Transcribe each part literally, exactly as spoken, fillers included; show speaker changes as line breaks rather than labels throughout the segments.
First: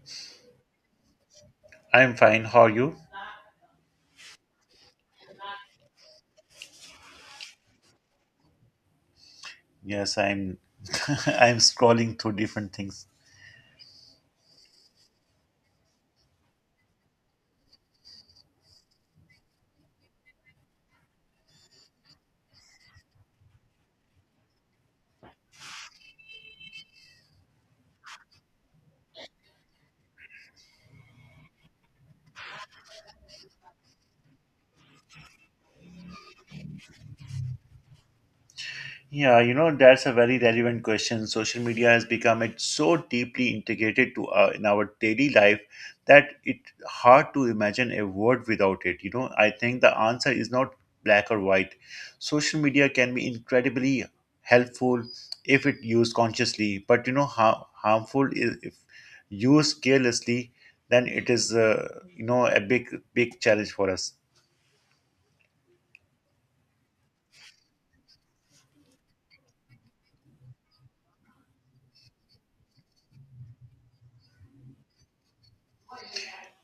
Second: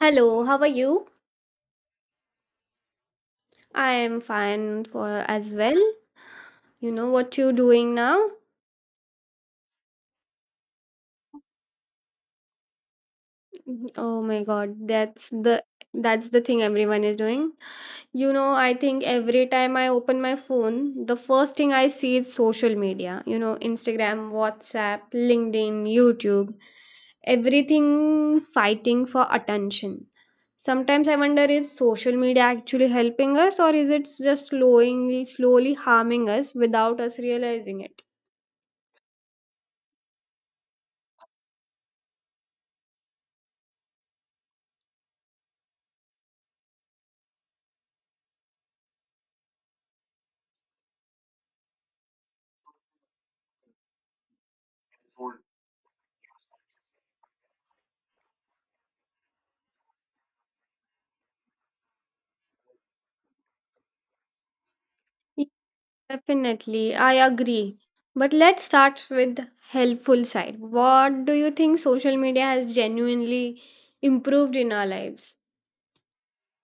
Hello, how are you?
I'm fine. How are you?
I am fine for as well. You know what you doing now?
Yes, I'm. I'm scrolling through different things.
Oh my god, that's the that's the thing everyone is doing. You know, I think every time I open my phone, the first thing I see is social media. You know, Instagram, WhatsApp, LinkedIn, YouTube, everything fighting for attention. Sometimes I wonder, is social media actually helping us, or is it just slowly slowly harming us without us realizing it?
Yeah, you know, that's a very relevant question. Social media has become it so deeply integrated to uh, in our daily life that it's hard to imagine a world without it. You know, I think the answer is not black or white. Social media can be incredibly helpful if it used consciously, but you know, har- harmful is if used carelessly, then it is uh, you know a big big challenge for us.
Definitely, I agree. But let's start with helpful side. What do you think social media has genuinely improved in our lives?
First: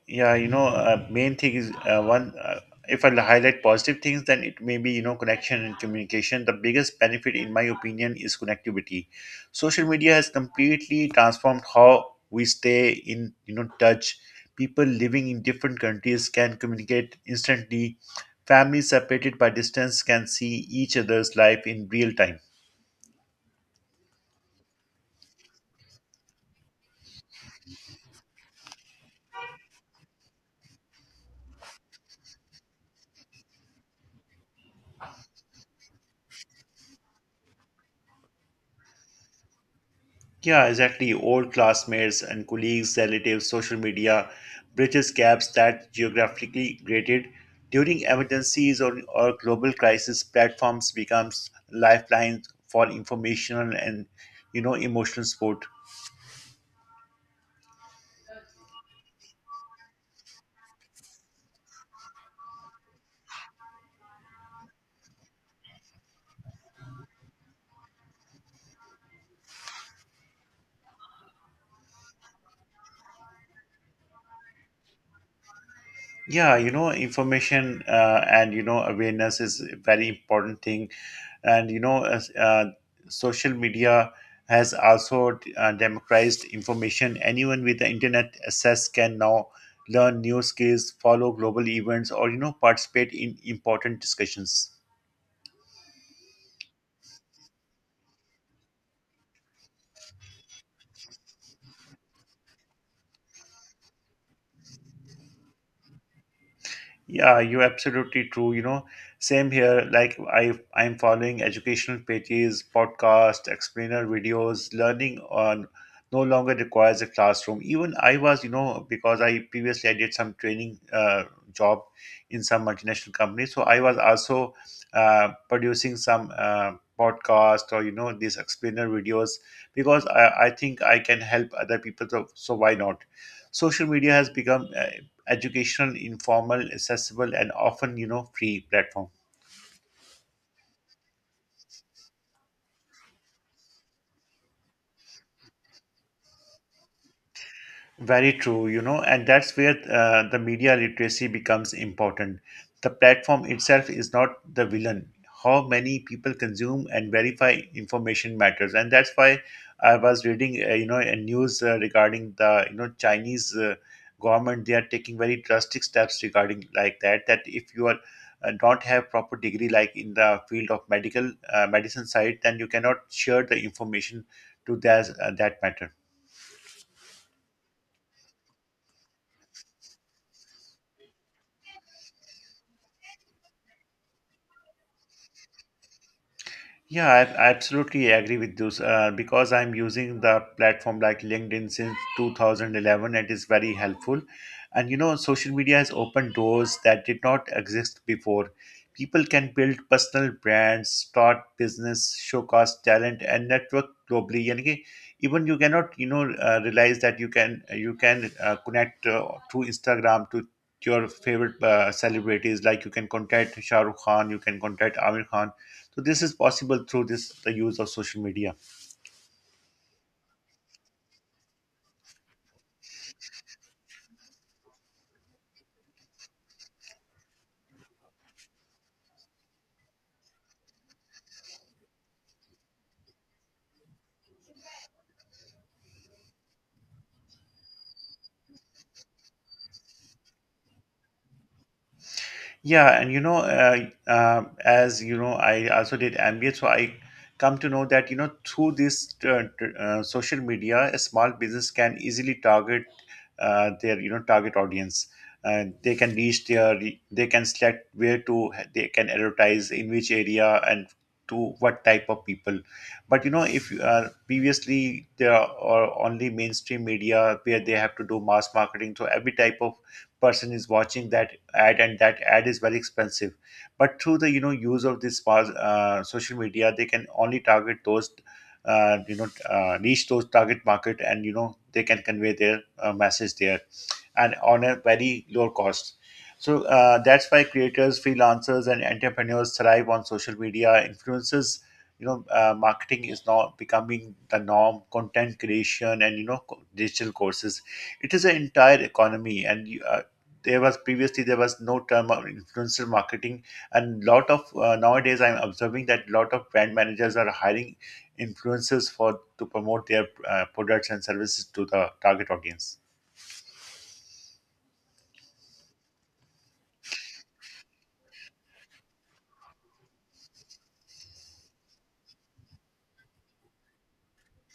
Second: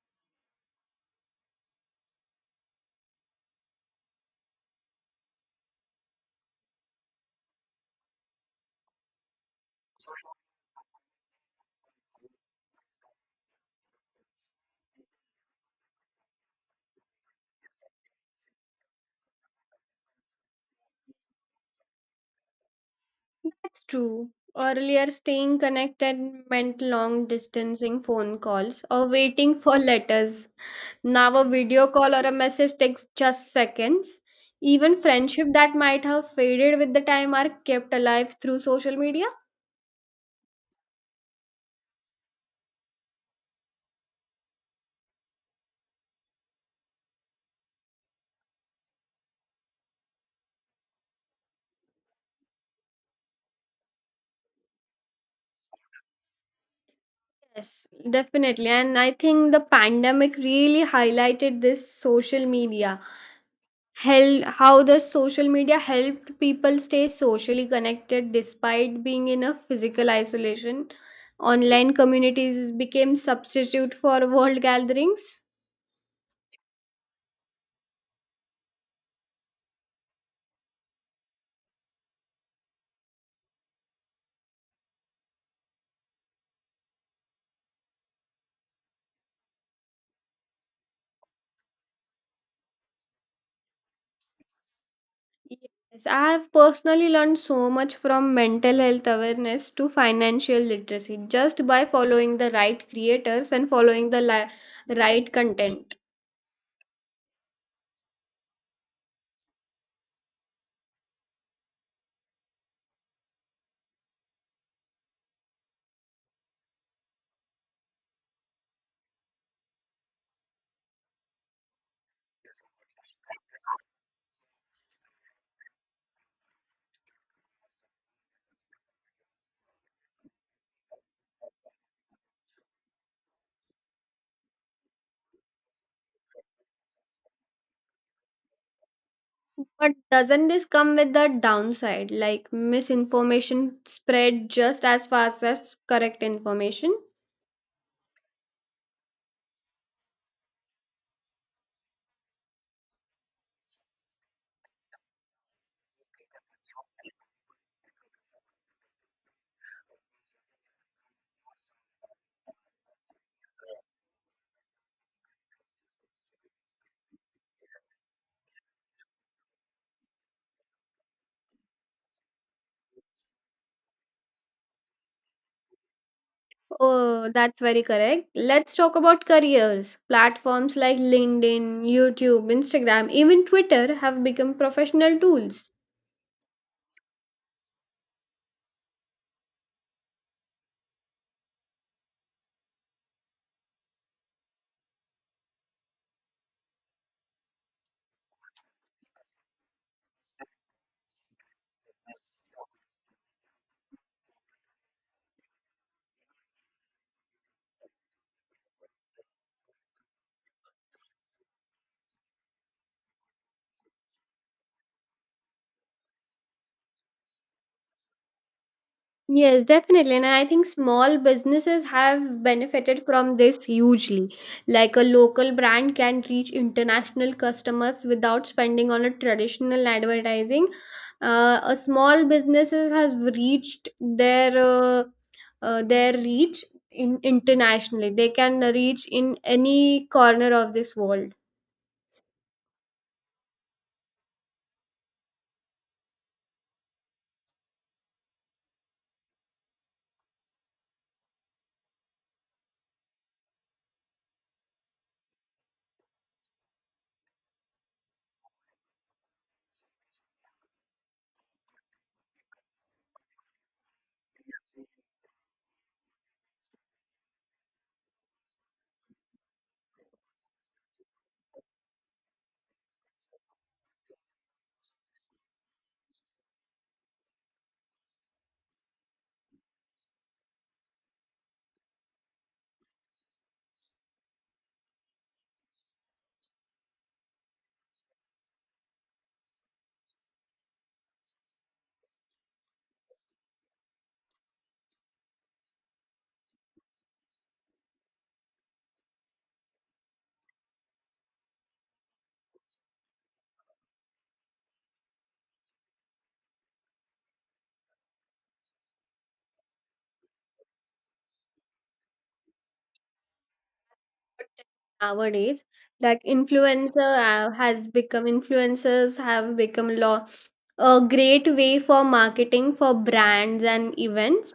Yeah, you know uh, main thing is uh, one uh, if I highlight positive things, then it may be, you know, connection and communication. The biggest benefit in my opinion is connectivity. Social media has completely transformed how we stay in, you know, touch. People living in different countries can communicate instantly. Families separated by distance can see each other's life in real time.
That's true. Earlier, staying connected meant long distancing phone calls or waiting for letters. Now, a video call or a message takes just seconds. Even friendship that might have faded with the time are kept alive through social media.
Yeah, exactly. Old classmates and colleagues, relatives, social media bridges gaps that geographically created. During emergencies or, or global crisis, platforms becomes lifelines for informational and, you know, emotional support.
Yes, definitely. And I think the pandemic really highlighted this social media, hel- how the social media helped people stay socially connected despite being in a physical isolation. Online communities became substitute for world gatherings.
Yeah, you know, information uh, and, you know, awareness is a very important thing. And you know as, uh, social media has also uh, democratized information. Anyone with the internet access can now learn new skills, follow global events, or, you know, participate in important discussions.
Yes, I have personally learned so much, from mental health awareness to financial literacy, just by following the right creators and following the li- right content.
Yeah, you're absolutely true. You know, same here. Like I, I'm following educational pages, podcast, explainer videos. Learning on no longer requires a classroom. Even I was, you know, because I previously I did some training uh, job in some multinational company, so I was also uh, producing some uh, podcast or, you know, these explainer videos because I, I think I can help other people. So, so why not? Social media has become uh, educational, informal, accessible, and often, you know, free platform.
But doesn't this come with the downside, like misinformation spread just as fast as correct information?
Very true, you know, and that's where uh, the media literacy becomes important. The platform itself is not the villain. How many people consume and verify information matters, and that's why I was reading, uh, you know, a news uh, regarding the, you know, Chinese uh, government. They are taking very drastic steps regarding like that. That if you are uh, don't have proper degree like in the field of medical uh, medicine side, then you cannot share the information to that uh, that matter.
Oh, that's very correct. Let's talk about careers. Platforms like LinkedIn, YouTube, Instagram, even Twitter have become professional tools.
Yeah, I I absolutely agree with you uh, because I'm using the platform like LinkedIn since two thousand eleven, and it's very helpful. And you know, social media has opened doors that did not exist before. People can build personal brands, start business, showcase talent, and network globally. And even you cannot, you know, uh, realize that you can you can uh, connect uh, through Instagram to your favorite uh, celebrities. Like you can contact Shah Rukh Khan, you can contact Amir Khan. So this is possible through this the use of social media.
Yes, definitely. And I think small businesses have benefited from this hugely. Like a local brand can reach international customers without spending on a traditional advertising. Uh, a small businesses has reached their uh, uh, their reach in internationally. They can reach in any corner of this world
Yeah, and you know, uh, uh, as you know, I also did M B A, so I come to know that, you know, through this uh, t- uh, social media, a small business can easily target uh, their, you know, target audience. Uh, they can reach their, they can select where to they can advertise in which area and to what type of people. But you know, if you uh, previously there are only mainstream media where they have to do mass marketing, so every type of person is watching that ad, and that ad is very expensive. But through the, you know, use of this mass, uh, social media, they can only target those, uh, you know, uh, reach those target market, and you know, they can convey their uh, message there, and on a very low cost. So uh, that's why creators, freelancers, and entrepreneurs thrive on social media. Influences, you know, uh, marketing is now becoming the norm. Content creation and, you know, co- digital courses. It is an entire economy, and you, uh, there was previously there was no term of influencer marketing, and lot of uh, nowadays I'm observing that lot of brand managers are hiring influencers for to promote their uh, products and services to the target audience.
nowadays. Like influencer uh, has become influencers have become law a great way for marketing for brands and events.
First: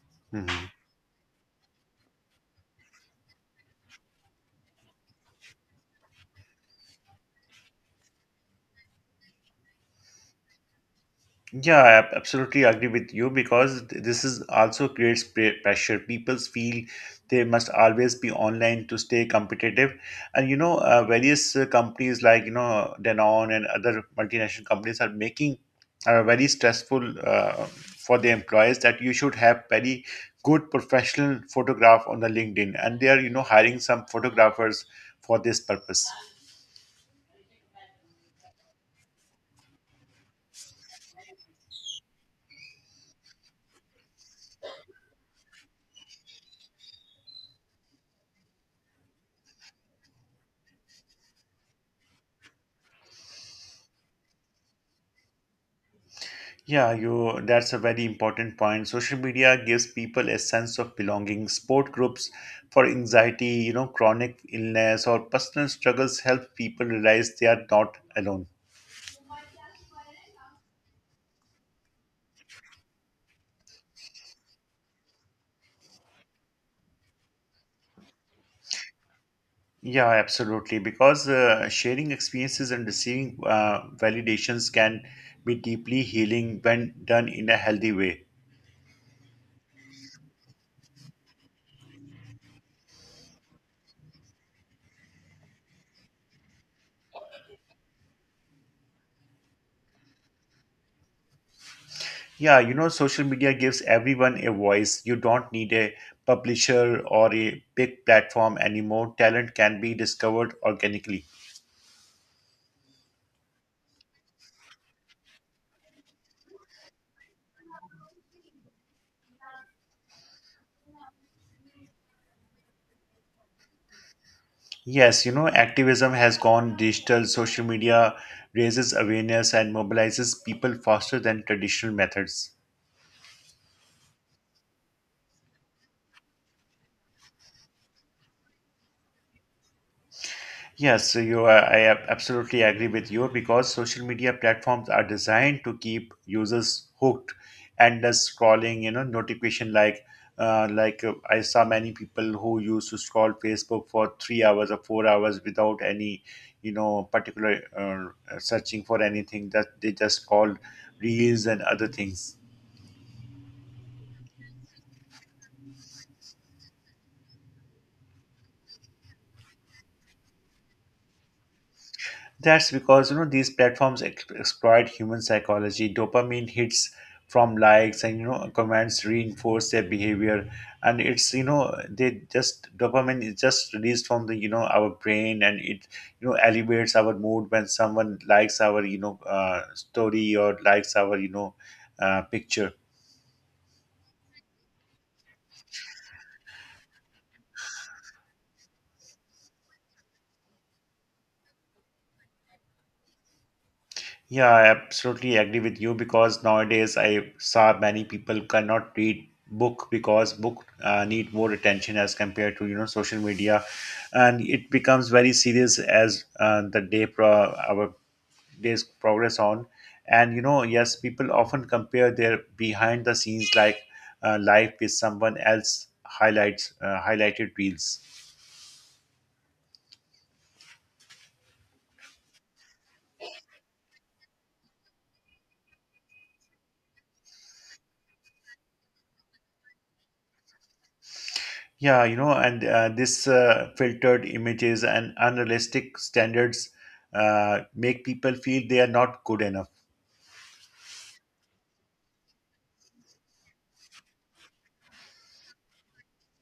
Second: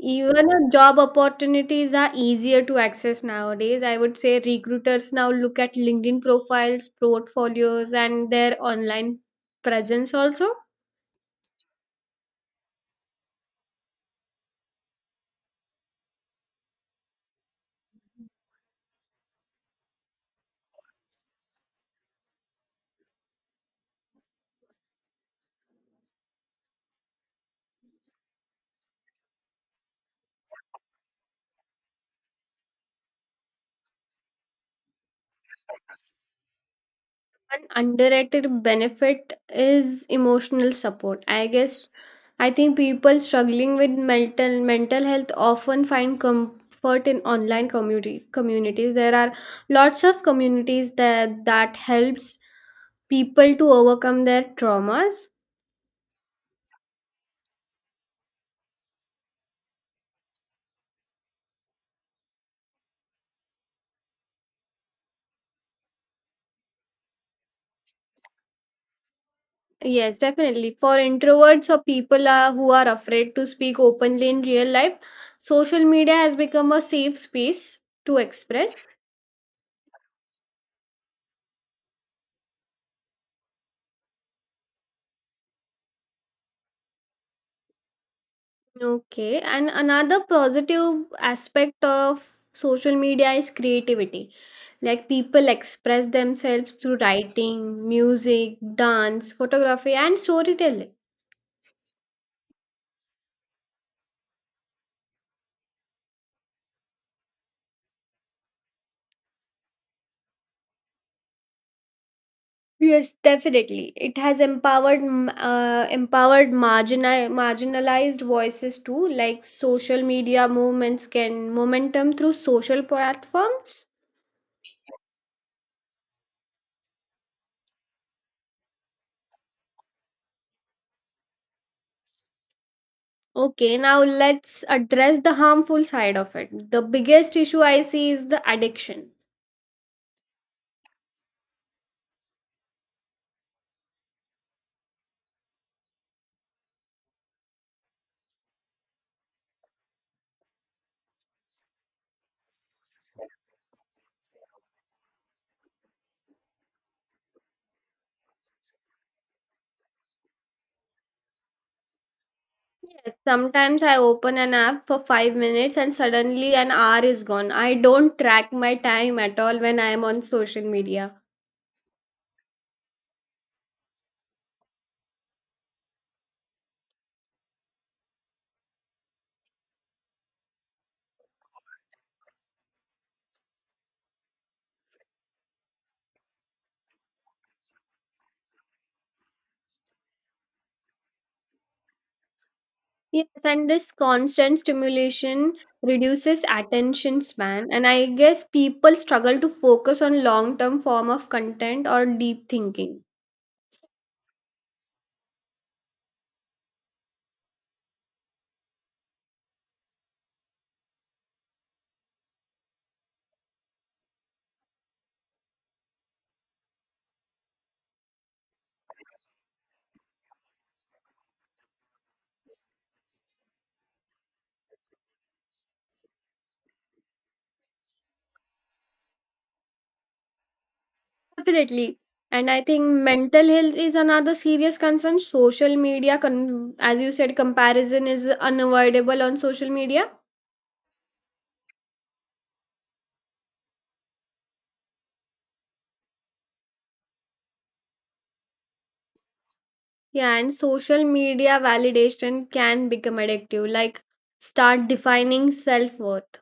Even uh,
Mhm.
job opportunities are easier to access nowadays. I would say recruiters now look at LinkedIn profiles, portfolios, and their online presence also.
Yeah, I absolutely agree with you because th- this is also creates pre- pressure. People feel they must always be online to stay competitive, and you know, uh, various uh, companies like, you know, Danone and other multinational companies are making, are very stressful uh, for the employees that you should have very good professional photograph on the LinkedIn, and they are, you know, hiring some photographers for this purpose.
An underrated benefit is emotional support. I guess I think people struggling with mental mental health often find comfort in online community communities. There are lots of communities that that helps people to overcome their traumas.
Yeah, you, that's a very important point. Social media gives people a sense of belonging. Support groups for anxiety, you know, chronic illness, or personal struggles help people realize they are not alone.
Yes, definitely. For introverts or people are, who are afraid to speak openly in real life, social media has become a safe space to express.
Yeah, absolutely. Because uh, sharing experiences and receiving uh, validations can be deeply healing when done in a healthy way.
Okay, and another positive aspect of social media is creativity. Like people express themselves through writing, music, dance, photography, and storytelling.
Yeah, you know, social media gives everyone a voice. You don't need a publisher or a big platform anymore. Talent can be discovered organically.
Yes, definitely. It has empowered m- uh, empowered marginal marginalized voices too. Like social media movements can momentum through social platforms.
Yes, you know, activism has gone digital. Social media raises awareness and mobilizes people faster than traditional methods.
Okay, now let's address the harmful side of it. The biggest issue I see is the addiction.
Yes, so you are, I ab- absolutely agree with you, because social media platforms are designed to keep users hooked, endless scrolling, you know, notification, like uh, like uh, I saw many people who used to scroll Facebook for three hours or four hours without any, you know, particular uh, searching for anything, that they just called reels and other things.
Yes, sometimes I open an app for five minutes and suddenly an hour is gone. I don't track my time at all when I am on social media.
That's because, you know, these platforms ex- exploit human psychology. Dopamine hits from likes and, you know, comments reinforce their behavior, and it's, you know, they just dopamine is just released from the, you know, our brain, and it, you know, elevates our mood when someone likes our, you know, uh, story, or likes our, you know, uh, picture.
Yes, and this constant stimulation reduces attention span, and I guess people struggle to focus on long term form of content or deep thinking.
Yeah, I absolutely agree with you, because nowadays I saw many people cannot read book, because book uh, need more attention as compared to, you know, social media, and it becomes very serious as uh, the day pro- our days progress on, and you know, yes, people often compare their behind the scenes, like uh, life with someone else highlights, uh, highlighted reels.
Definitely. And I think mental health is another serious concern. Social media, con- as you said, comparison is unavoidable on social media.
Yeah, you know, and uh, this uh, filtered images and unrealistic standards uh, make people feel they are not good enough.
Yeah, and social media validation can become addictive, like start defining self worth.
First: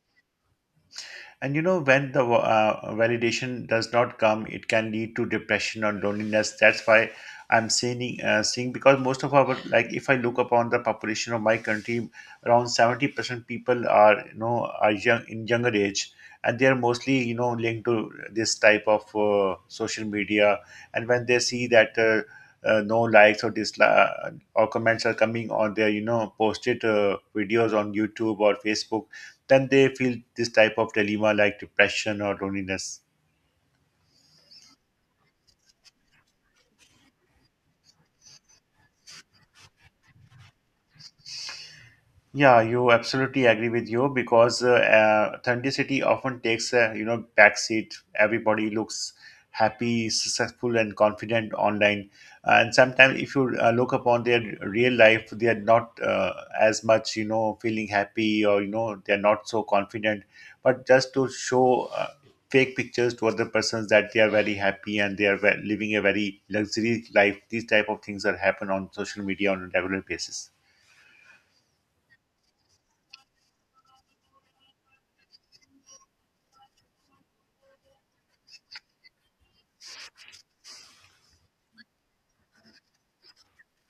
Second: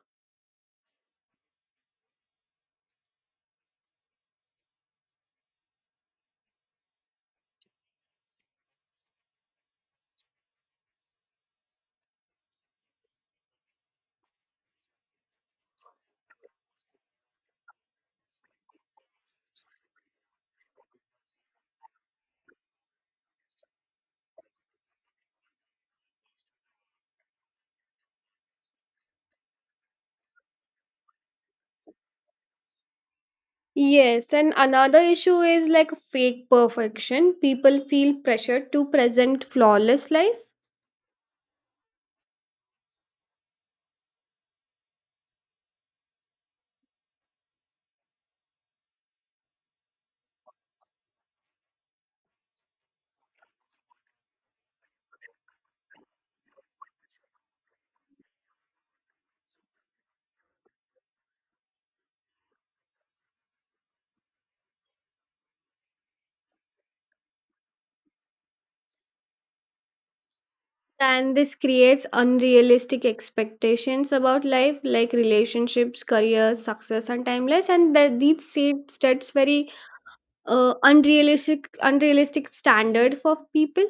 And you know, when the uh, validation does not come, it can lead to depression or loneliness. That's why I'm saying, uh, saying because most of our, like, if I look upon the population of my country, around seventy percent people are, you know, are young in younger age. And they are mostly, you know, linked to this type of uh, social media. And when they see that uh, uh, no likes or dislikes or comments are coming on their, you know, posted uh, videos on YouTube or Facebook, then they feel this type of dilemma, like depression or loneliness.
Yes, and another issue is like fake perfection. People feel pressured to present flawless life,
Yeah, you absolutely agree with you because uh, uh, authenticity often takes a, you know, backseat. Everybody looks happy, successful, and confident online, and sometimes if you uh, look upon their real life, they are not uh, as much, you know, feeling happy, or you know, they are not so confident. But just to show uh, fake pictures to other persons that they are very happy, and they are ve- living a very luxury life, these type of things that happen on social media on a regular basis.
and this creates unrealistic expectations about life, like relationships, career, success, and timeless. And that these set- sets very uh, unrealistic, unrealistic standard for people.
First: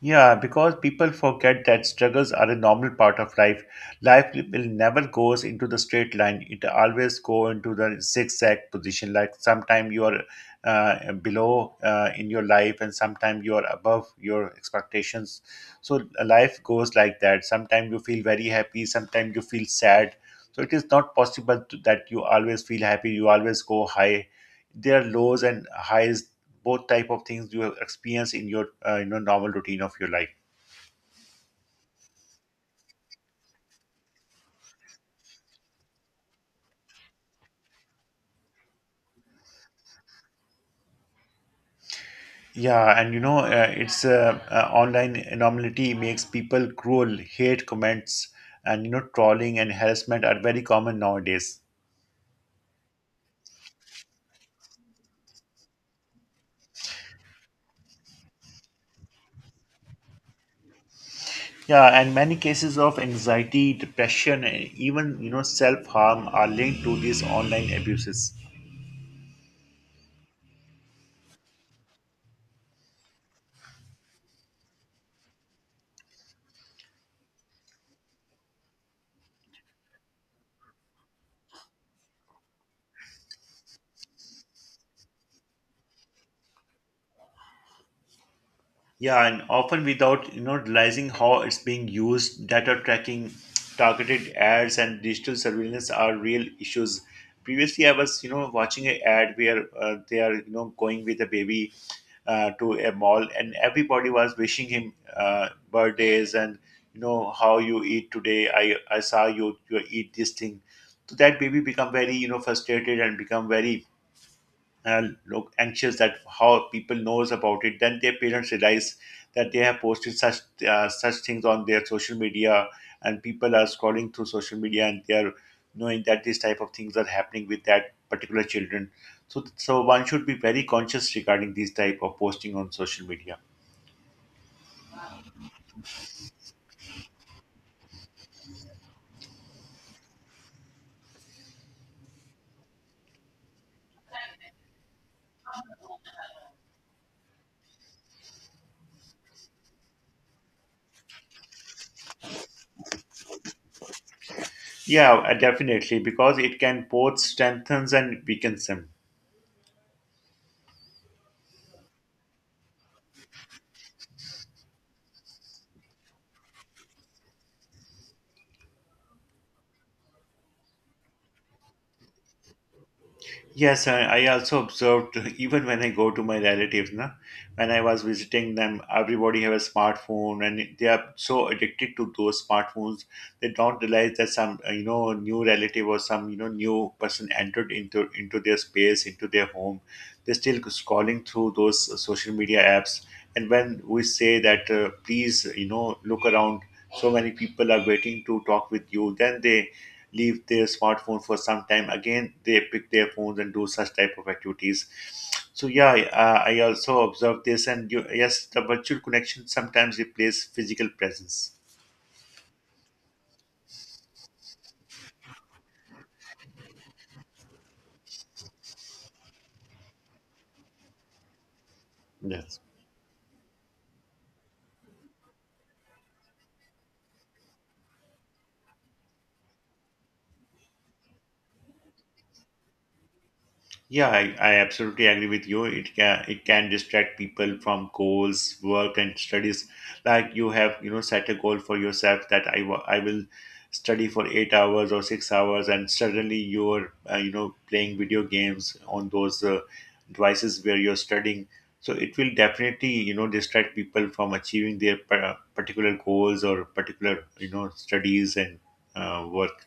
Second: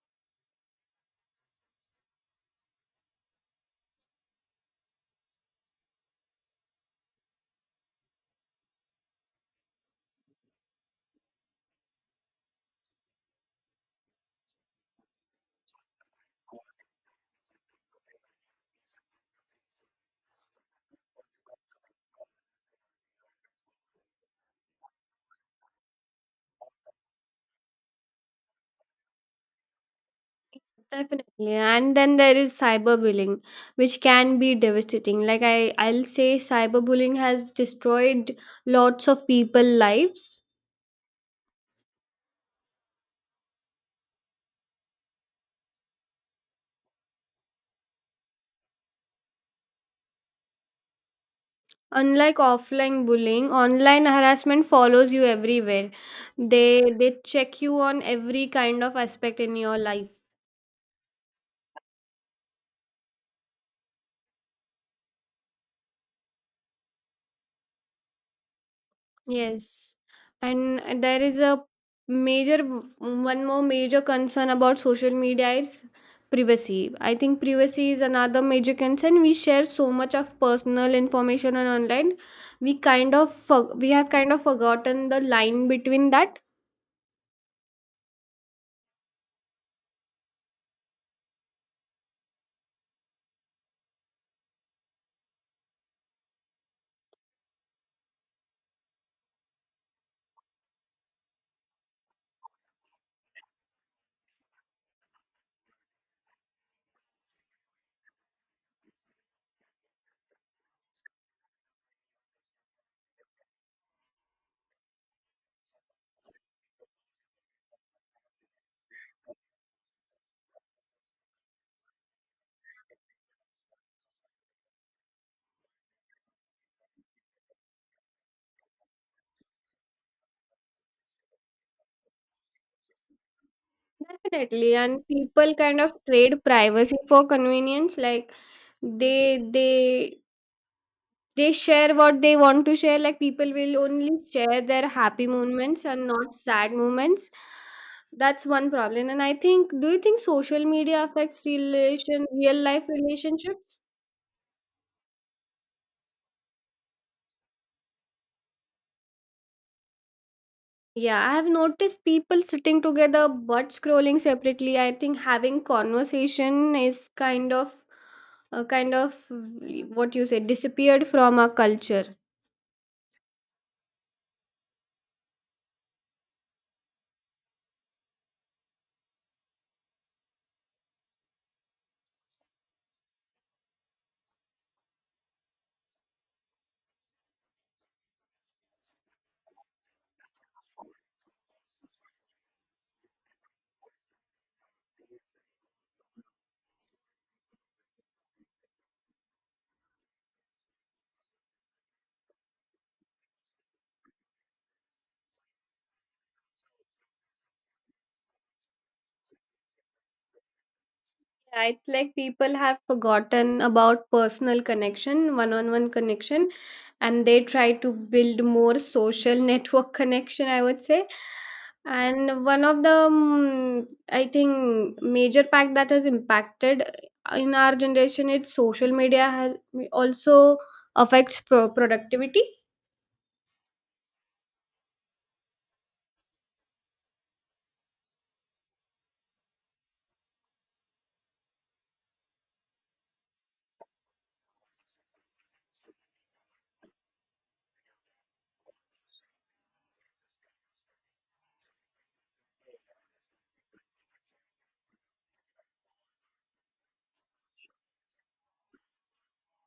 Yeah, because people forget that struggles are a normal part of life. Life will never goes into the straight line. It always go into the zigzag position. Like sometime you are uh, below uh, in your life, and sometime you are above your expectations. So life goes like that. Sometimes you feel very happy. Sometimes you feel sad. So it is not possible to, that you always feel happy. You always go high. There are lows and highs, both type of things you experience in your uh, you know, normal routine of your life.
Definitely, and then there is cyberbullying, which can be devastating. Like I, I'll say, cyberbullying has destroyed lots of people lives.
Yeah, and you know, uh, it's uh, uh, online anomaly makes people cruel, hate comments, and you know, trolling and harassment are very common nowadays.
Unlike offline bullying, online harassment follows you everywhere. They they check you on every kind of aspect in your life.
Yeah, and many cases of anxiety, depression, and even, you know, self harm are linked to these online abuses.
Yes. And there is a major one more major concern about social media is privacy. I think privacy is another major concern. We share so much of personal information on online. We kind of for- we have kind of forgotten the line between that.
Yeah, and often without, you know, realizing how it's being used, data tracking, targeted ads, and digital surveillance are real issues. Previously, I was, you know, watching an ad where uh, they are, you know, going with a baby uh, to a mall, and everybody was wishing him uh, birthdays and, you know, how you eat today. I I saw you you eat this thing, so that baby become very you know frustrated and become very uh, look anxious that how people knows about it. Then their parents realize that they have posted such uh, such things on their social media, and people are scrolling through social media and they are knowing that these type of things are happening with that particular children. So so one should be very conscious regarding these type of posting on social media.
Definitely, and people kind of trade privacy for convenience. Like they they they share what they want to share. Like people will only share their happy moments and not sad moments. That's one problem. And I think, do you think social media affects relation real life relationships?
Yeah, uh, definitely, because it can both strengthens and weakens them.
Yeah, I have noticed people sitting together but scrolling separately. I think having conversation is kind of uh, kind of mm, what you say disappeared from our culture.
Yes, I, I also observed even when I go to my relatives, na, when I was visiting them, everybody have a smartphone and they are so addicted to those smartphones. They don't realize that some uh, you know new relative or some you know new person entered into into their space, into their home. They're still scrolling through those uh, social media apps. And when we say that uh, please, you know look around, so many people are waiting to talk with you, then they leave their smartphone for some time. Again they pick their phones and do such type of activities. So yeah i, uh, I also observe this. And you, yes, the virtual connection sometimes replaces physical presence.
Yeah, it's like people have forgotten about personal connection, one on one connection, and they try to build more social network connection, I would say. And
Yes.
one of the, mm, I think, major pact that has impacted uh, in our generation is social media has also affects pro- productivity.
Yeah, I, I absolutely agree with you. It can it can distract people from goals, work, and studies. Like you have, you know, set a goal for yourself that I wa- I will study for eight hours or six hours, and suddenly you're, uh, you know, playing video games on those uh, devices where you're studying. So it will definitely, you know, distract people from achieving their par- particular goals or particular, you know, studies and uh, work.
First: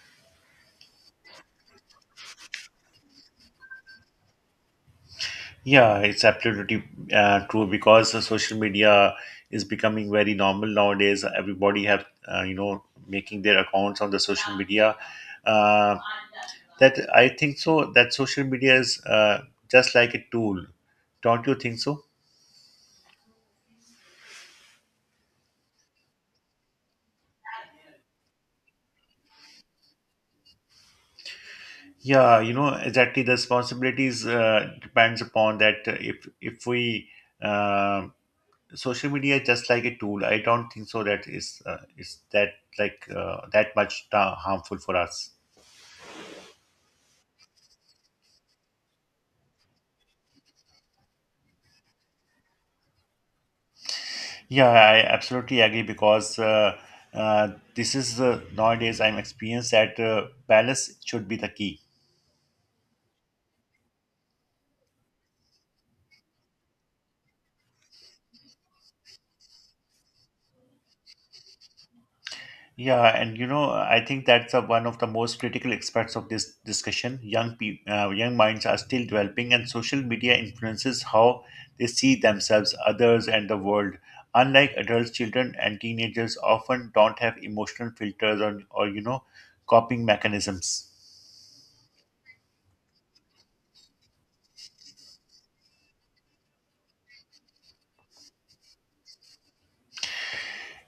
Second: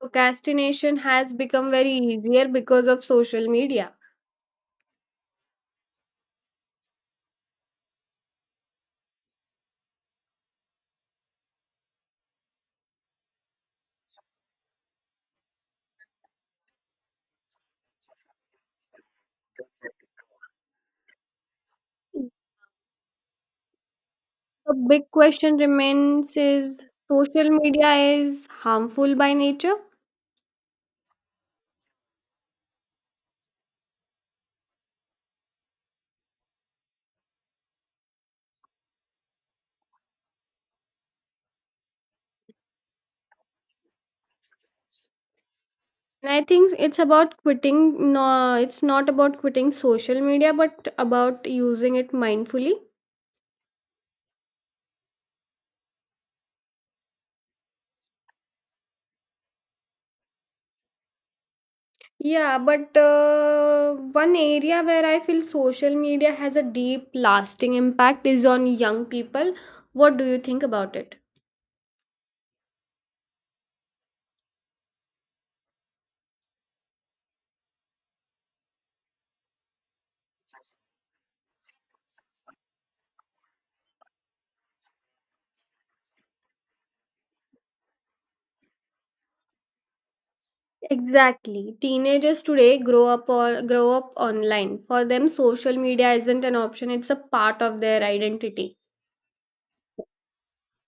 Procrastination has become very easier because of social media.
Yeah, it's absolutely uh, true, because the social media is becoming very normal nowadays. Everybody have, uh, you know, making their accounts on the social media. Uh, that, I think so, that social media is, uh, just like a tool. Don't you think so?
The big question remains, is social media is harmful by nature?
Yeah, you know, exactly. The responsibilities uh, depends upon that. uh, If if we uh, social media is just like a tool, I don't think so that is uh, is that like uh, that much ta- harmful for us.
And I think it's about quitting. No, it's not about quitting social media, but about using it mindfully.
Yeah, I absolutely agree, because uh, uh, this is uh, nowadays I'm experienced that uh, balance should be the key.
Yeah, but uh, one area where I feel social media has a deep, lasting impact is on young people. What do you think about it?
Yeah, and you know, I think that's uh, one of the most critical aspects of this discussion. Young pe- uh, young minds are still developing, and social media influences how they see themselves, others, and the world. Unlike adults, children and teenagers often don't have emotional filters, or, or you know, coping mechanisms.
Exactly. Teenagers today grow up or grow up online. For them, social media isn't an option, it's a part of their identity.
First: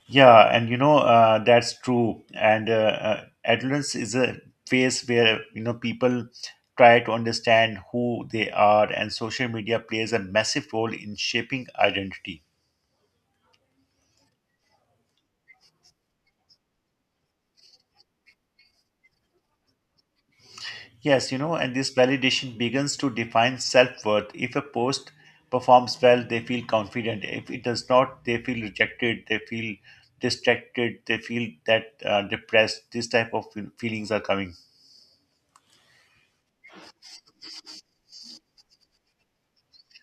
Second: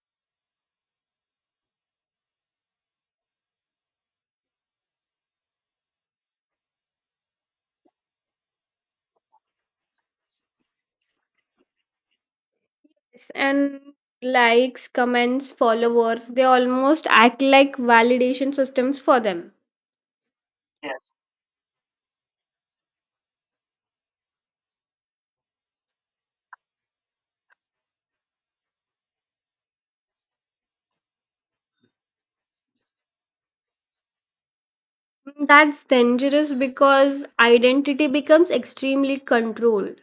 Yeah, and you know, uh, that's true. And uh, uh, adolescence is a phase where, you know, people try to understand who they are, and social media plays a massive role in shaping identity.
Yes, and likes, comments, followers, they almost act like validation systems for them.
Yes, you know, and this validation begins to define self-worth. If a post performs well, they feel confident. If it does not, they feel rejected. They feel distracted. They feel that uh, depressed. This type of feel- feelings are coming.
That's dangerous because identity becomes extremely controlled.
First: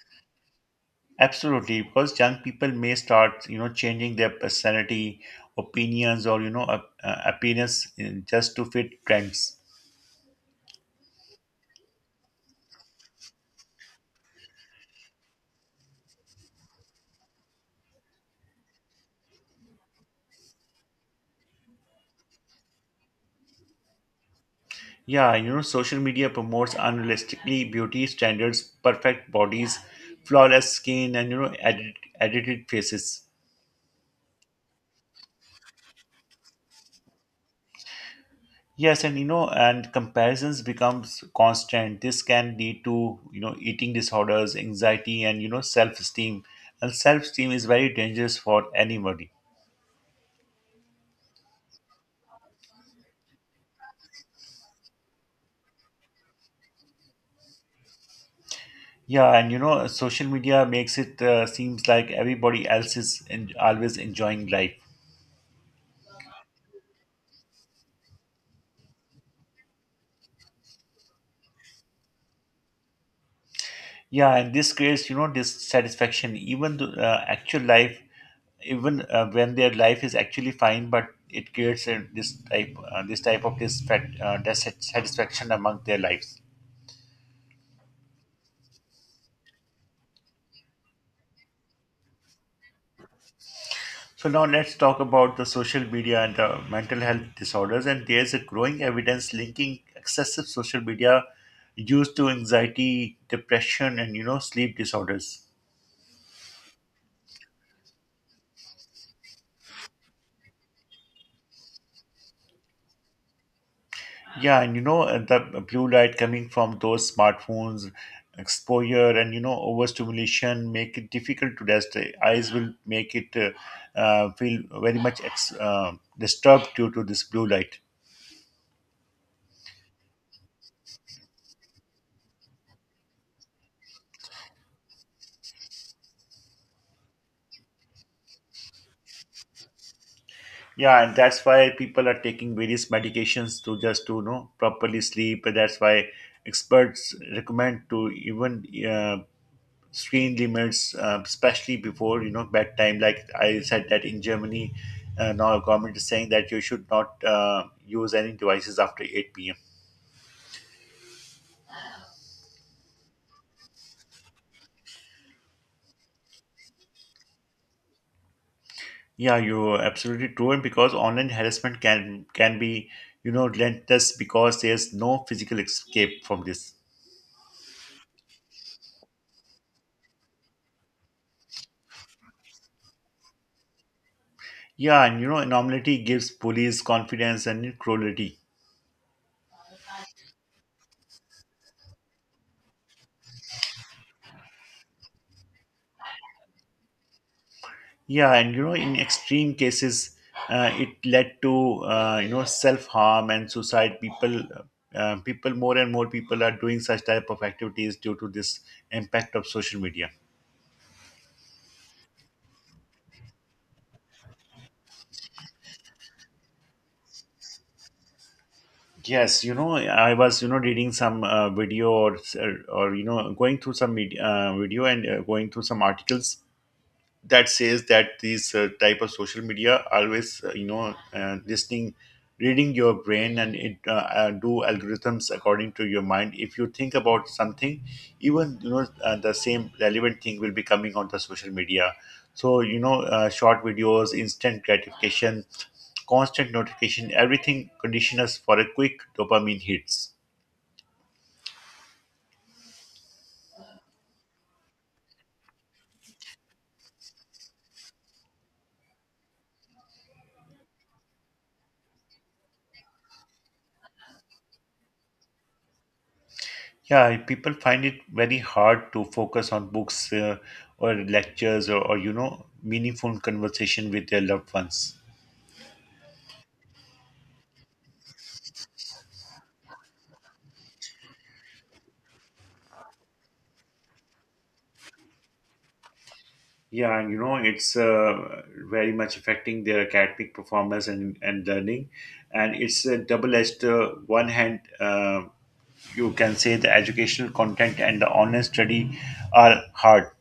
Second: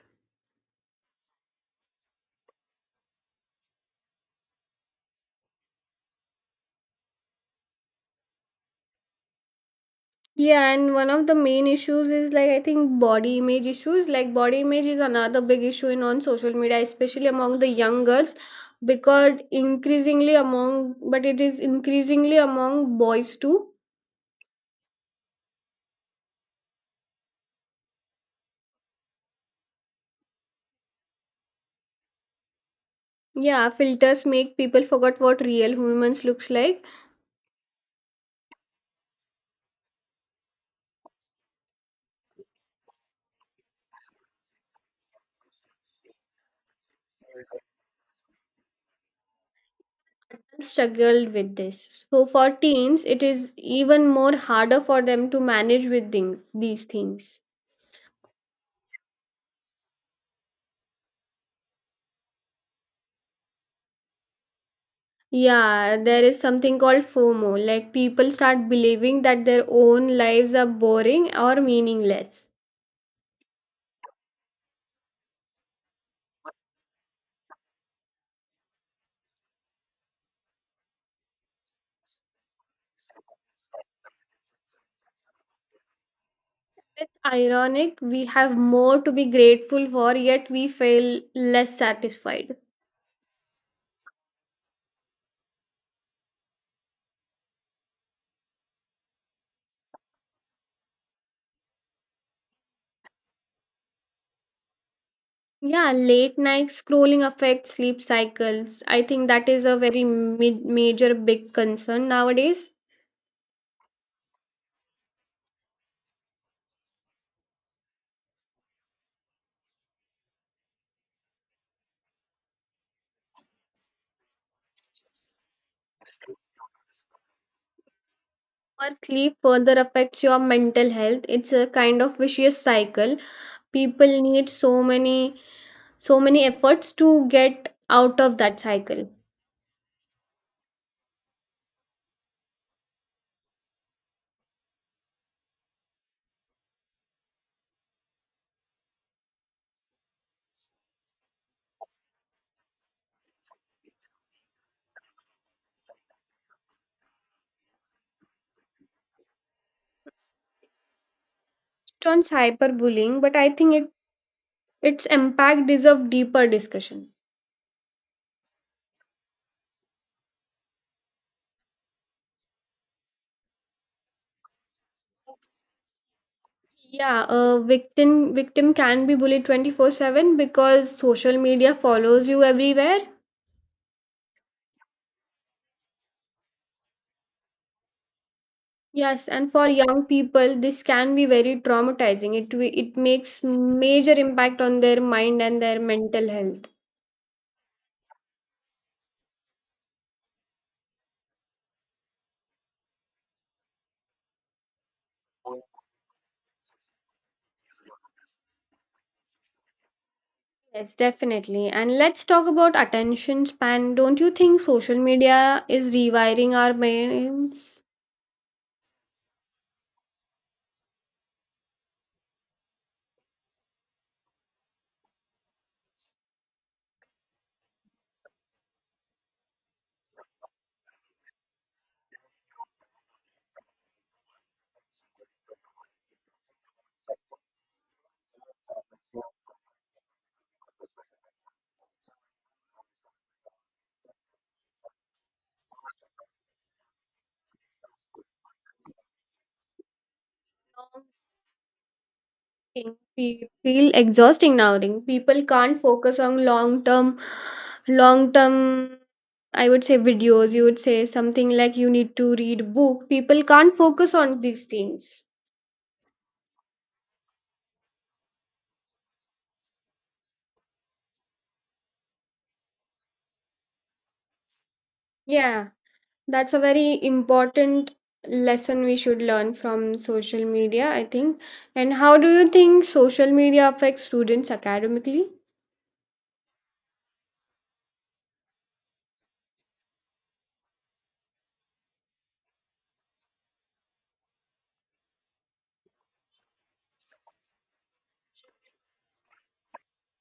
Absolutely, because young people may start, you know, changing their personality, opinions, or, you know, ap- uh, appearance in- just to fit trends.
Yeah, and one of the main issues is like, I think, body image issues. Like body image is another big issue in on social media, especially among the young girls, because increasingly among but it is increasingly among boys too.
Yeah, you know, social media promotes unrealistically beauty standards, perfect bodies, flawless skin, and, you know, edit- edited faces.
Yeah, filters make people forget what real humans looks like.
Yes, and you know, and comparisons becomes constant. This can lead to, you know, eating disorders, anxiety, and, you know, self-esteem. And self-esteem is very dangerous for anybody.
Struggled with this. So for teens, it is even more harder for them to manage with things, these things.
Yeah, and you know, social media makes it uh, seems like everybody else is en- always enjoying life.
Yeah, there is something called FOMO. Like people start believing that their own lives are boring or meaningless.
Yeah, and this creates, you know, dissatisfaction. Even the uh, actual life, even uh, when their life is actually fine, but it creates uh, this type uh, this type of disfact, uh, dissatisfaction among their lives.
It's ironic. We have more to be grateful for, yet we feel less satisfied.
So now let's talk about the social media and the mental health disorders. And there's a growing evidence linking excessive social media use to anxiety, depression, and, you know, sleep disorders.
Yeah, late night scrolling affects sleep cycles. I think that is a very mid- major big concern nowadays.
Yeah, and you know, uh, the blue light coming from those smartphones, exposure, and, you know, overstimulation make it difficult to rest. The eyes will make it uh, uh, feel very much ex- uh, disturbed due to this blue light.
Poor sleep further affects your mental health. It's a kind of vicious cycle. People need so many so many efforts to get out of that cycle. It's
Yeah, and that's why people are taking various medications to just to, you know, properly sleep. And that's why experts recommend to even uh, screen limits, uh, especially before, you know, bedtime. Like I said, that in Germany, uh, now government is saying that you should not uh, use any devices after eight p m.
on cyberbullying, but I think it its impact deserves deeper discussion.
Yeah, you're absolutely true, and because online harassment can can be, you know, relentless, because there's no physical escape from this.
Yeah, a victim victim can be bullied twenty-four seven because social media follows you everywhere.
Yeah, and you know, anonymity gives police confidence and cruelty.
Yes, and for young people, this can be very traumatizing. It wi- it makes major impact on their mind and their mental health.
Yeah, and you know, in extreme cases, uh, it led to, uh, you know, self harm and suicide. People, uh, people, more and more people are doing such type of activities due to this impact of social media.
Yes, definitely. And let's talk about attention span. Don't you think social media is rewiring our brains?
Yes, you know, I was, you know, reading some uh, video or or you know, going through some media, uh, video and uh, going through some articles that says that these uh, type of social media always uh, you know uh, listening reading your brain, and it uh, uh, do algorithms according to your mind. If you think about something, even, you know, uh, the same relevant thing will be coming on the social media. So, you know, uh, short videos, instant gratification, constant notification, everything condition us for a quick dopamine hits.
Long thing fe- Feel exhausting nowadays. People can't focus on long term, long term. I would say videos. You would say something like you need to read book. People can't focus on these things.
Yeah, people find it very hard to focus on books, uh, or lectures, or, or, you know, meaningful conversation with their loved ones.
Yeah. That's a very important lesson we should learn from social media, I think. And how do you think social media affects students academically?
Yeah, and you know, it's uh, very much affecting their academic performance and, and learning. And it's a double edged, uh, one hand, uh, you can say the educational content and the online study are hard.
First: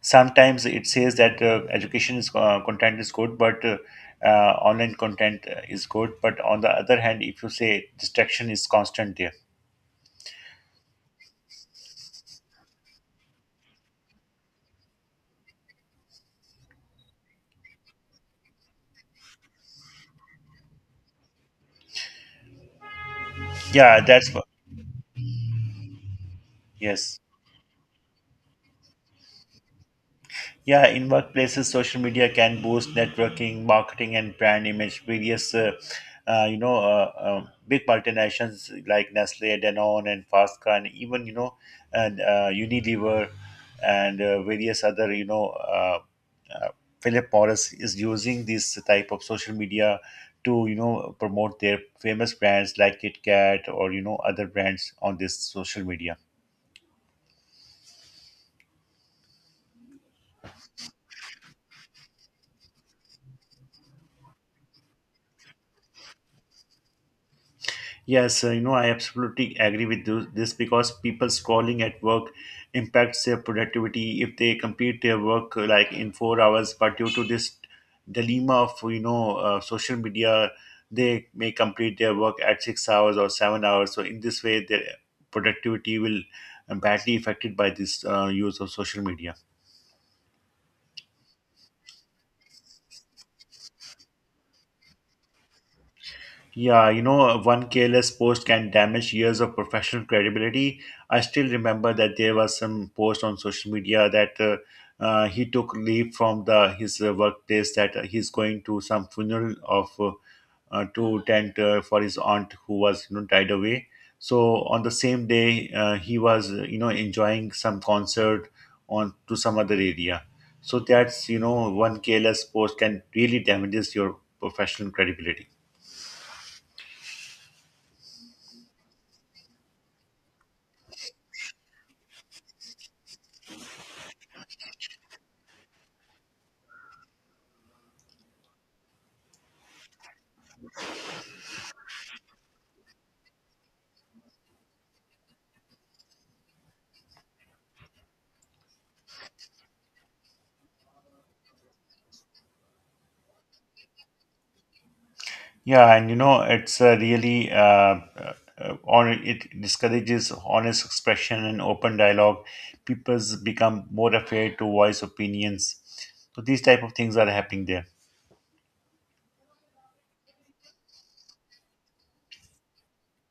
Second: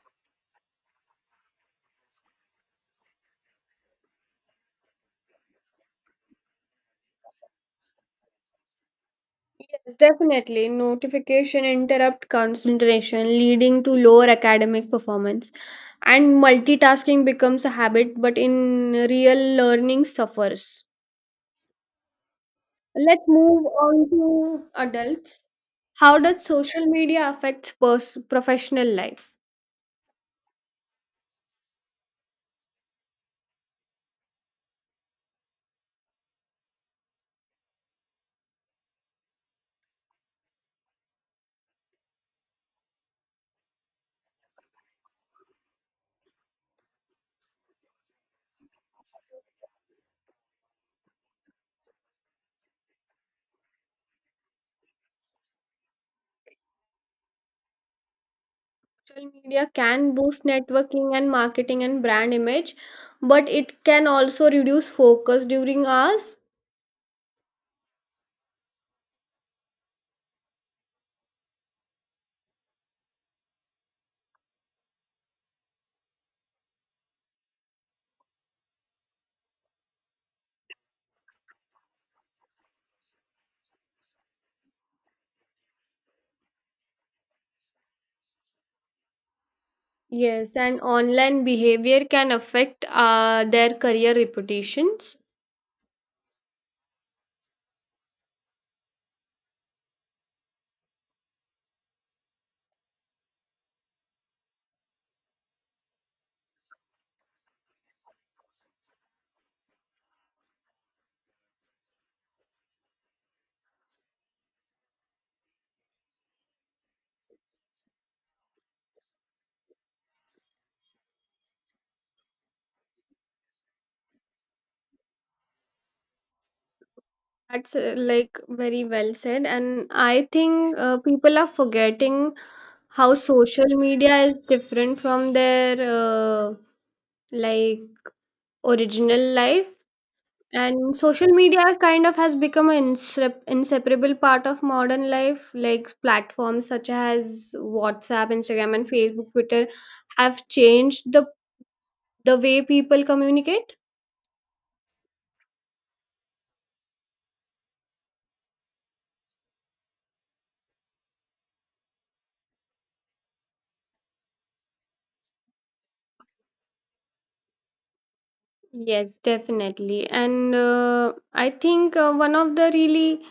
Sometimes it says that uh, education is uh, content is good, but uh, uh, online content uh, is good, but on the other hand, if you say distraction is constant there.
Yes, definitely. Notification interrupt concentration, leading to lower academic performance. And multitasking becomes a habit, but in real learning suffers. Let's move
Yeah,
on
that's what.
to adults. How does social
Yes.
media affect pers- professional life?
Yeah, in workplaces, social media can boost networking, marketing, and brand image. Various, uh, uh, you know, uh, uh, big multinations like Nestle, Danone, and Fasca, and even, you know, and uh, Unilever, and uh, various other, you know, uh, uh, Philip Morris is using this type of social media to, you know, promote their famous brands like Kit Kat or, you know, other brands on this social media.
Social media can boost networking and marketing and brand image, but it can also reduce focus during hours.
Yes, uh, you know, I absolutely agree with tho- this, because people scrolling at work impacts their productivity if they complete their work uh, like in four hours. But due to this dilemma of, you know, uh, social media, they may complete their work at six hours or seven hours. So in this way, their productivity will uh, badly affected by this uh, use of social media.
Yes, and online behavior can affect uh, their career reputations.
Yeah, you know, one careless post can damage years of professional credibility. I still remember that there was some post on social media that uh, uh, he took leave from the his uh, workplace, that uh, he's going to some funeral of uh, uh, to attend uh, for his aunt who was, you know, died away. So on the same day, uh, he was uh, you know enjoying some concert on to some other area. So that's, you know, one careless post can really damages your professional credibility.
That's uh, like very well said. And I think uh, people are forgetting how social media is different from their uh, like original life. And social media kind of has become an insep- inseparable part of modern life. Like platforms such as WhatsApp, Instagram, and Facebook, Twitter have changed the the way people communicate.
Yeah, and you know, it's uh, really uh, uh, uh, on it discourages honest expression and open dialogue. People's become more afraid to voice opinions. So these type of things are happening there.
Yes, definitely. And uh, I think uh, one of the really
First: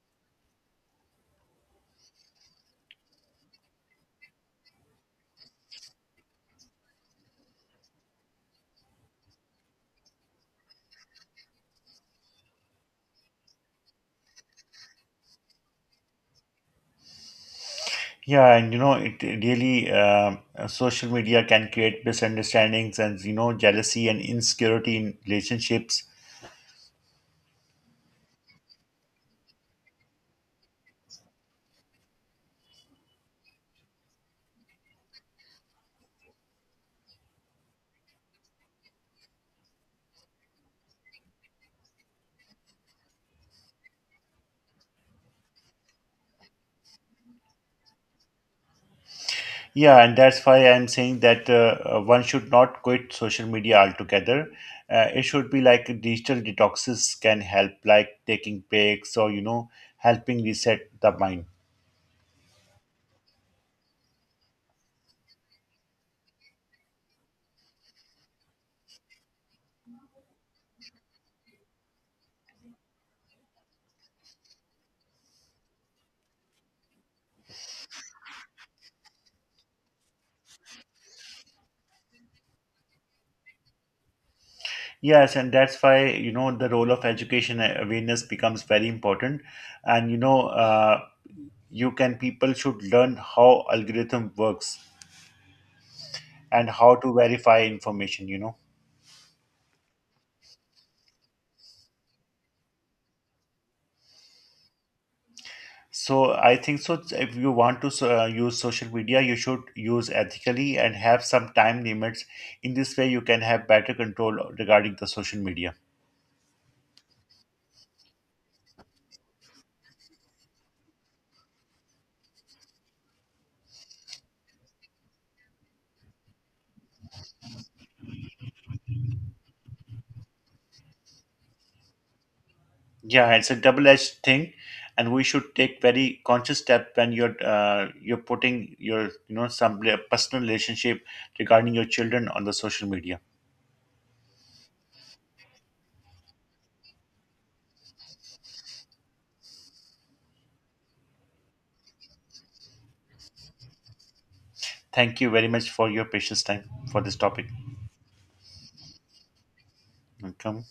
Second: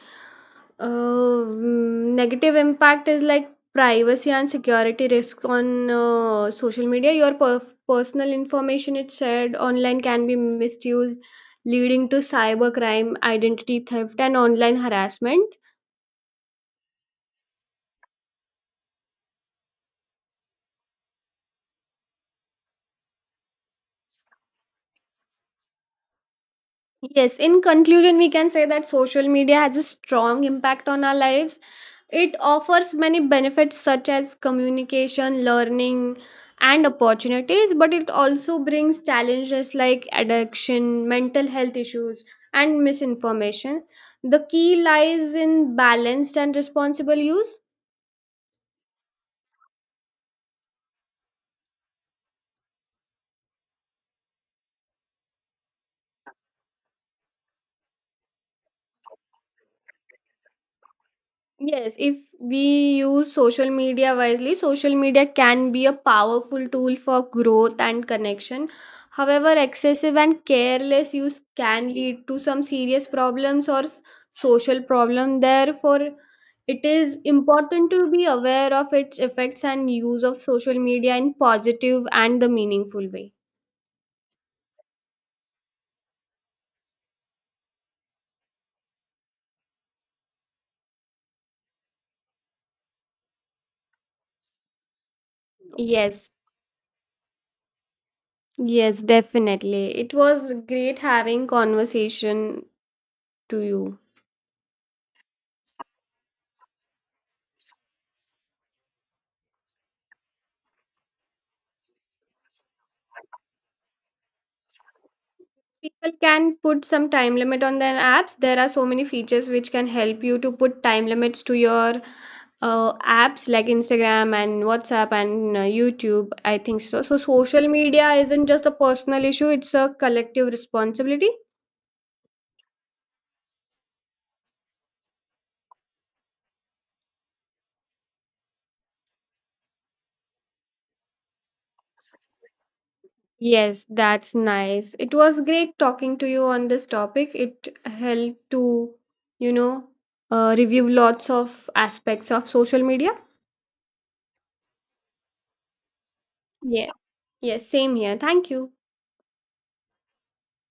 Uh, mm, negative impact is like privacy and security risk on uh, social media. Your per- personal information, it's said, online can be misused, leading to cybercrime, identity theft, and online harassment.
Yeah, and you know, it really uh, uh, social media can create misunderstandings and, you know, jealousy and insecurity in relationships.
Yes, in conclusion, we can say that social media has a strong impact on our lives. It offers many benefits such as communication, learning, and opportunities, but it also brings challenges like addiction, mental health issues, and misinformation. The key lies in balanced and responsible use.
Yeah, and that's why I'm saying that uh, uh, one should not quit social media altogether. Uh, it should be like digital detoxes can help, like taking breaks or, you know, helping reset the mind.
Yes, if we use social media wisely, social media can be a powerful tool for growth and connection. However, excessive and careless use can lead to some serious problems or s- social problem. Therefore, it is important to be aware of its effects and use of social media in positive and the meaningful way.
Yes, and that's why, you know, the role of education uh, awareness becomes very important. And, you know, uh, you can, people should learn how algorithm works
Yes,
and how to verify information, you know.
yes, definitely. It was great having conversation to you.
So I think so. If you want to so- uh, use social media, you should use ethically and have some time limits. In this way, you can have better control regarding the social media.
People can put some time limit on their apps. There are so many features which can help you to put time limits to your uh, apps like Instagram and WhatsApp and uh, YouTube. I think so. So social media isn't just a personal issue; it's a collective responsibility.
Yeah, it's a double-edged thing, and we should take very conscious step when you're uh, you're putting your, you know, some re- personal relationship regarding your children on the social media.
Yes, that's nice. It was great talking to you on this topic. It helped to, you know, uh, review lots of aspects of social media.
Thank you very much for your precious time
Yeah.
for this topic.
Yes, same here. Thank you.
Welcome.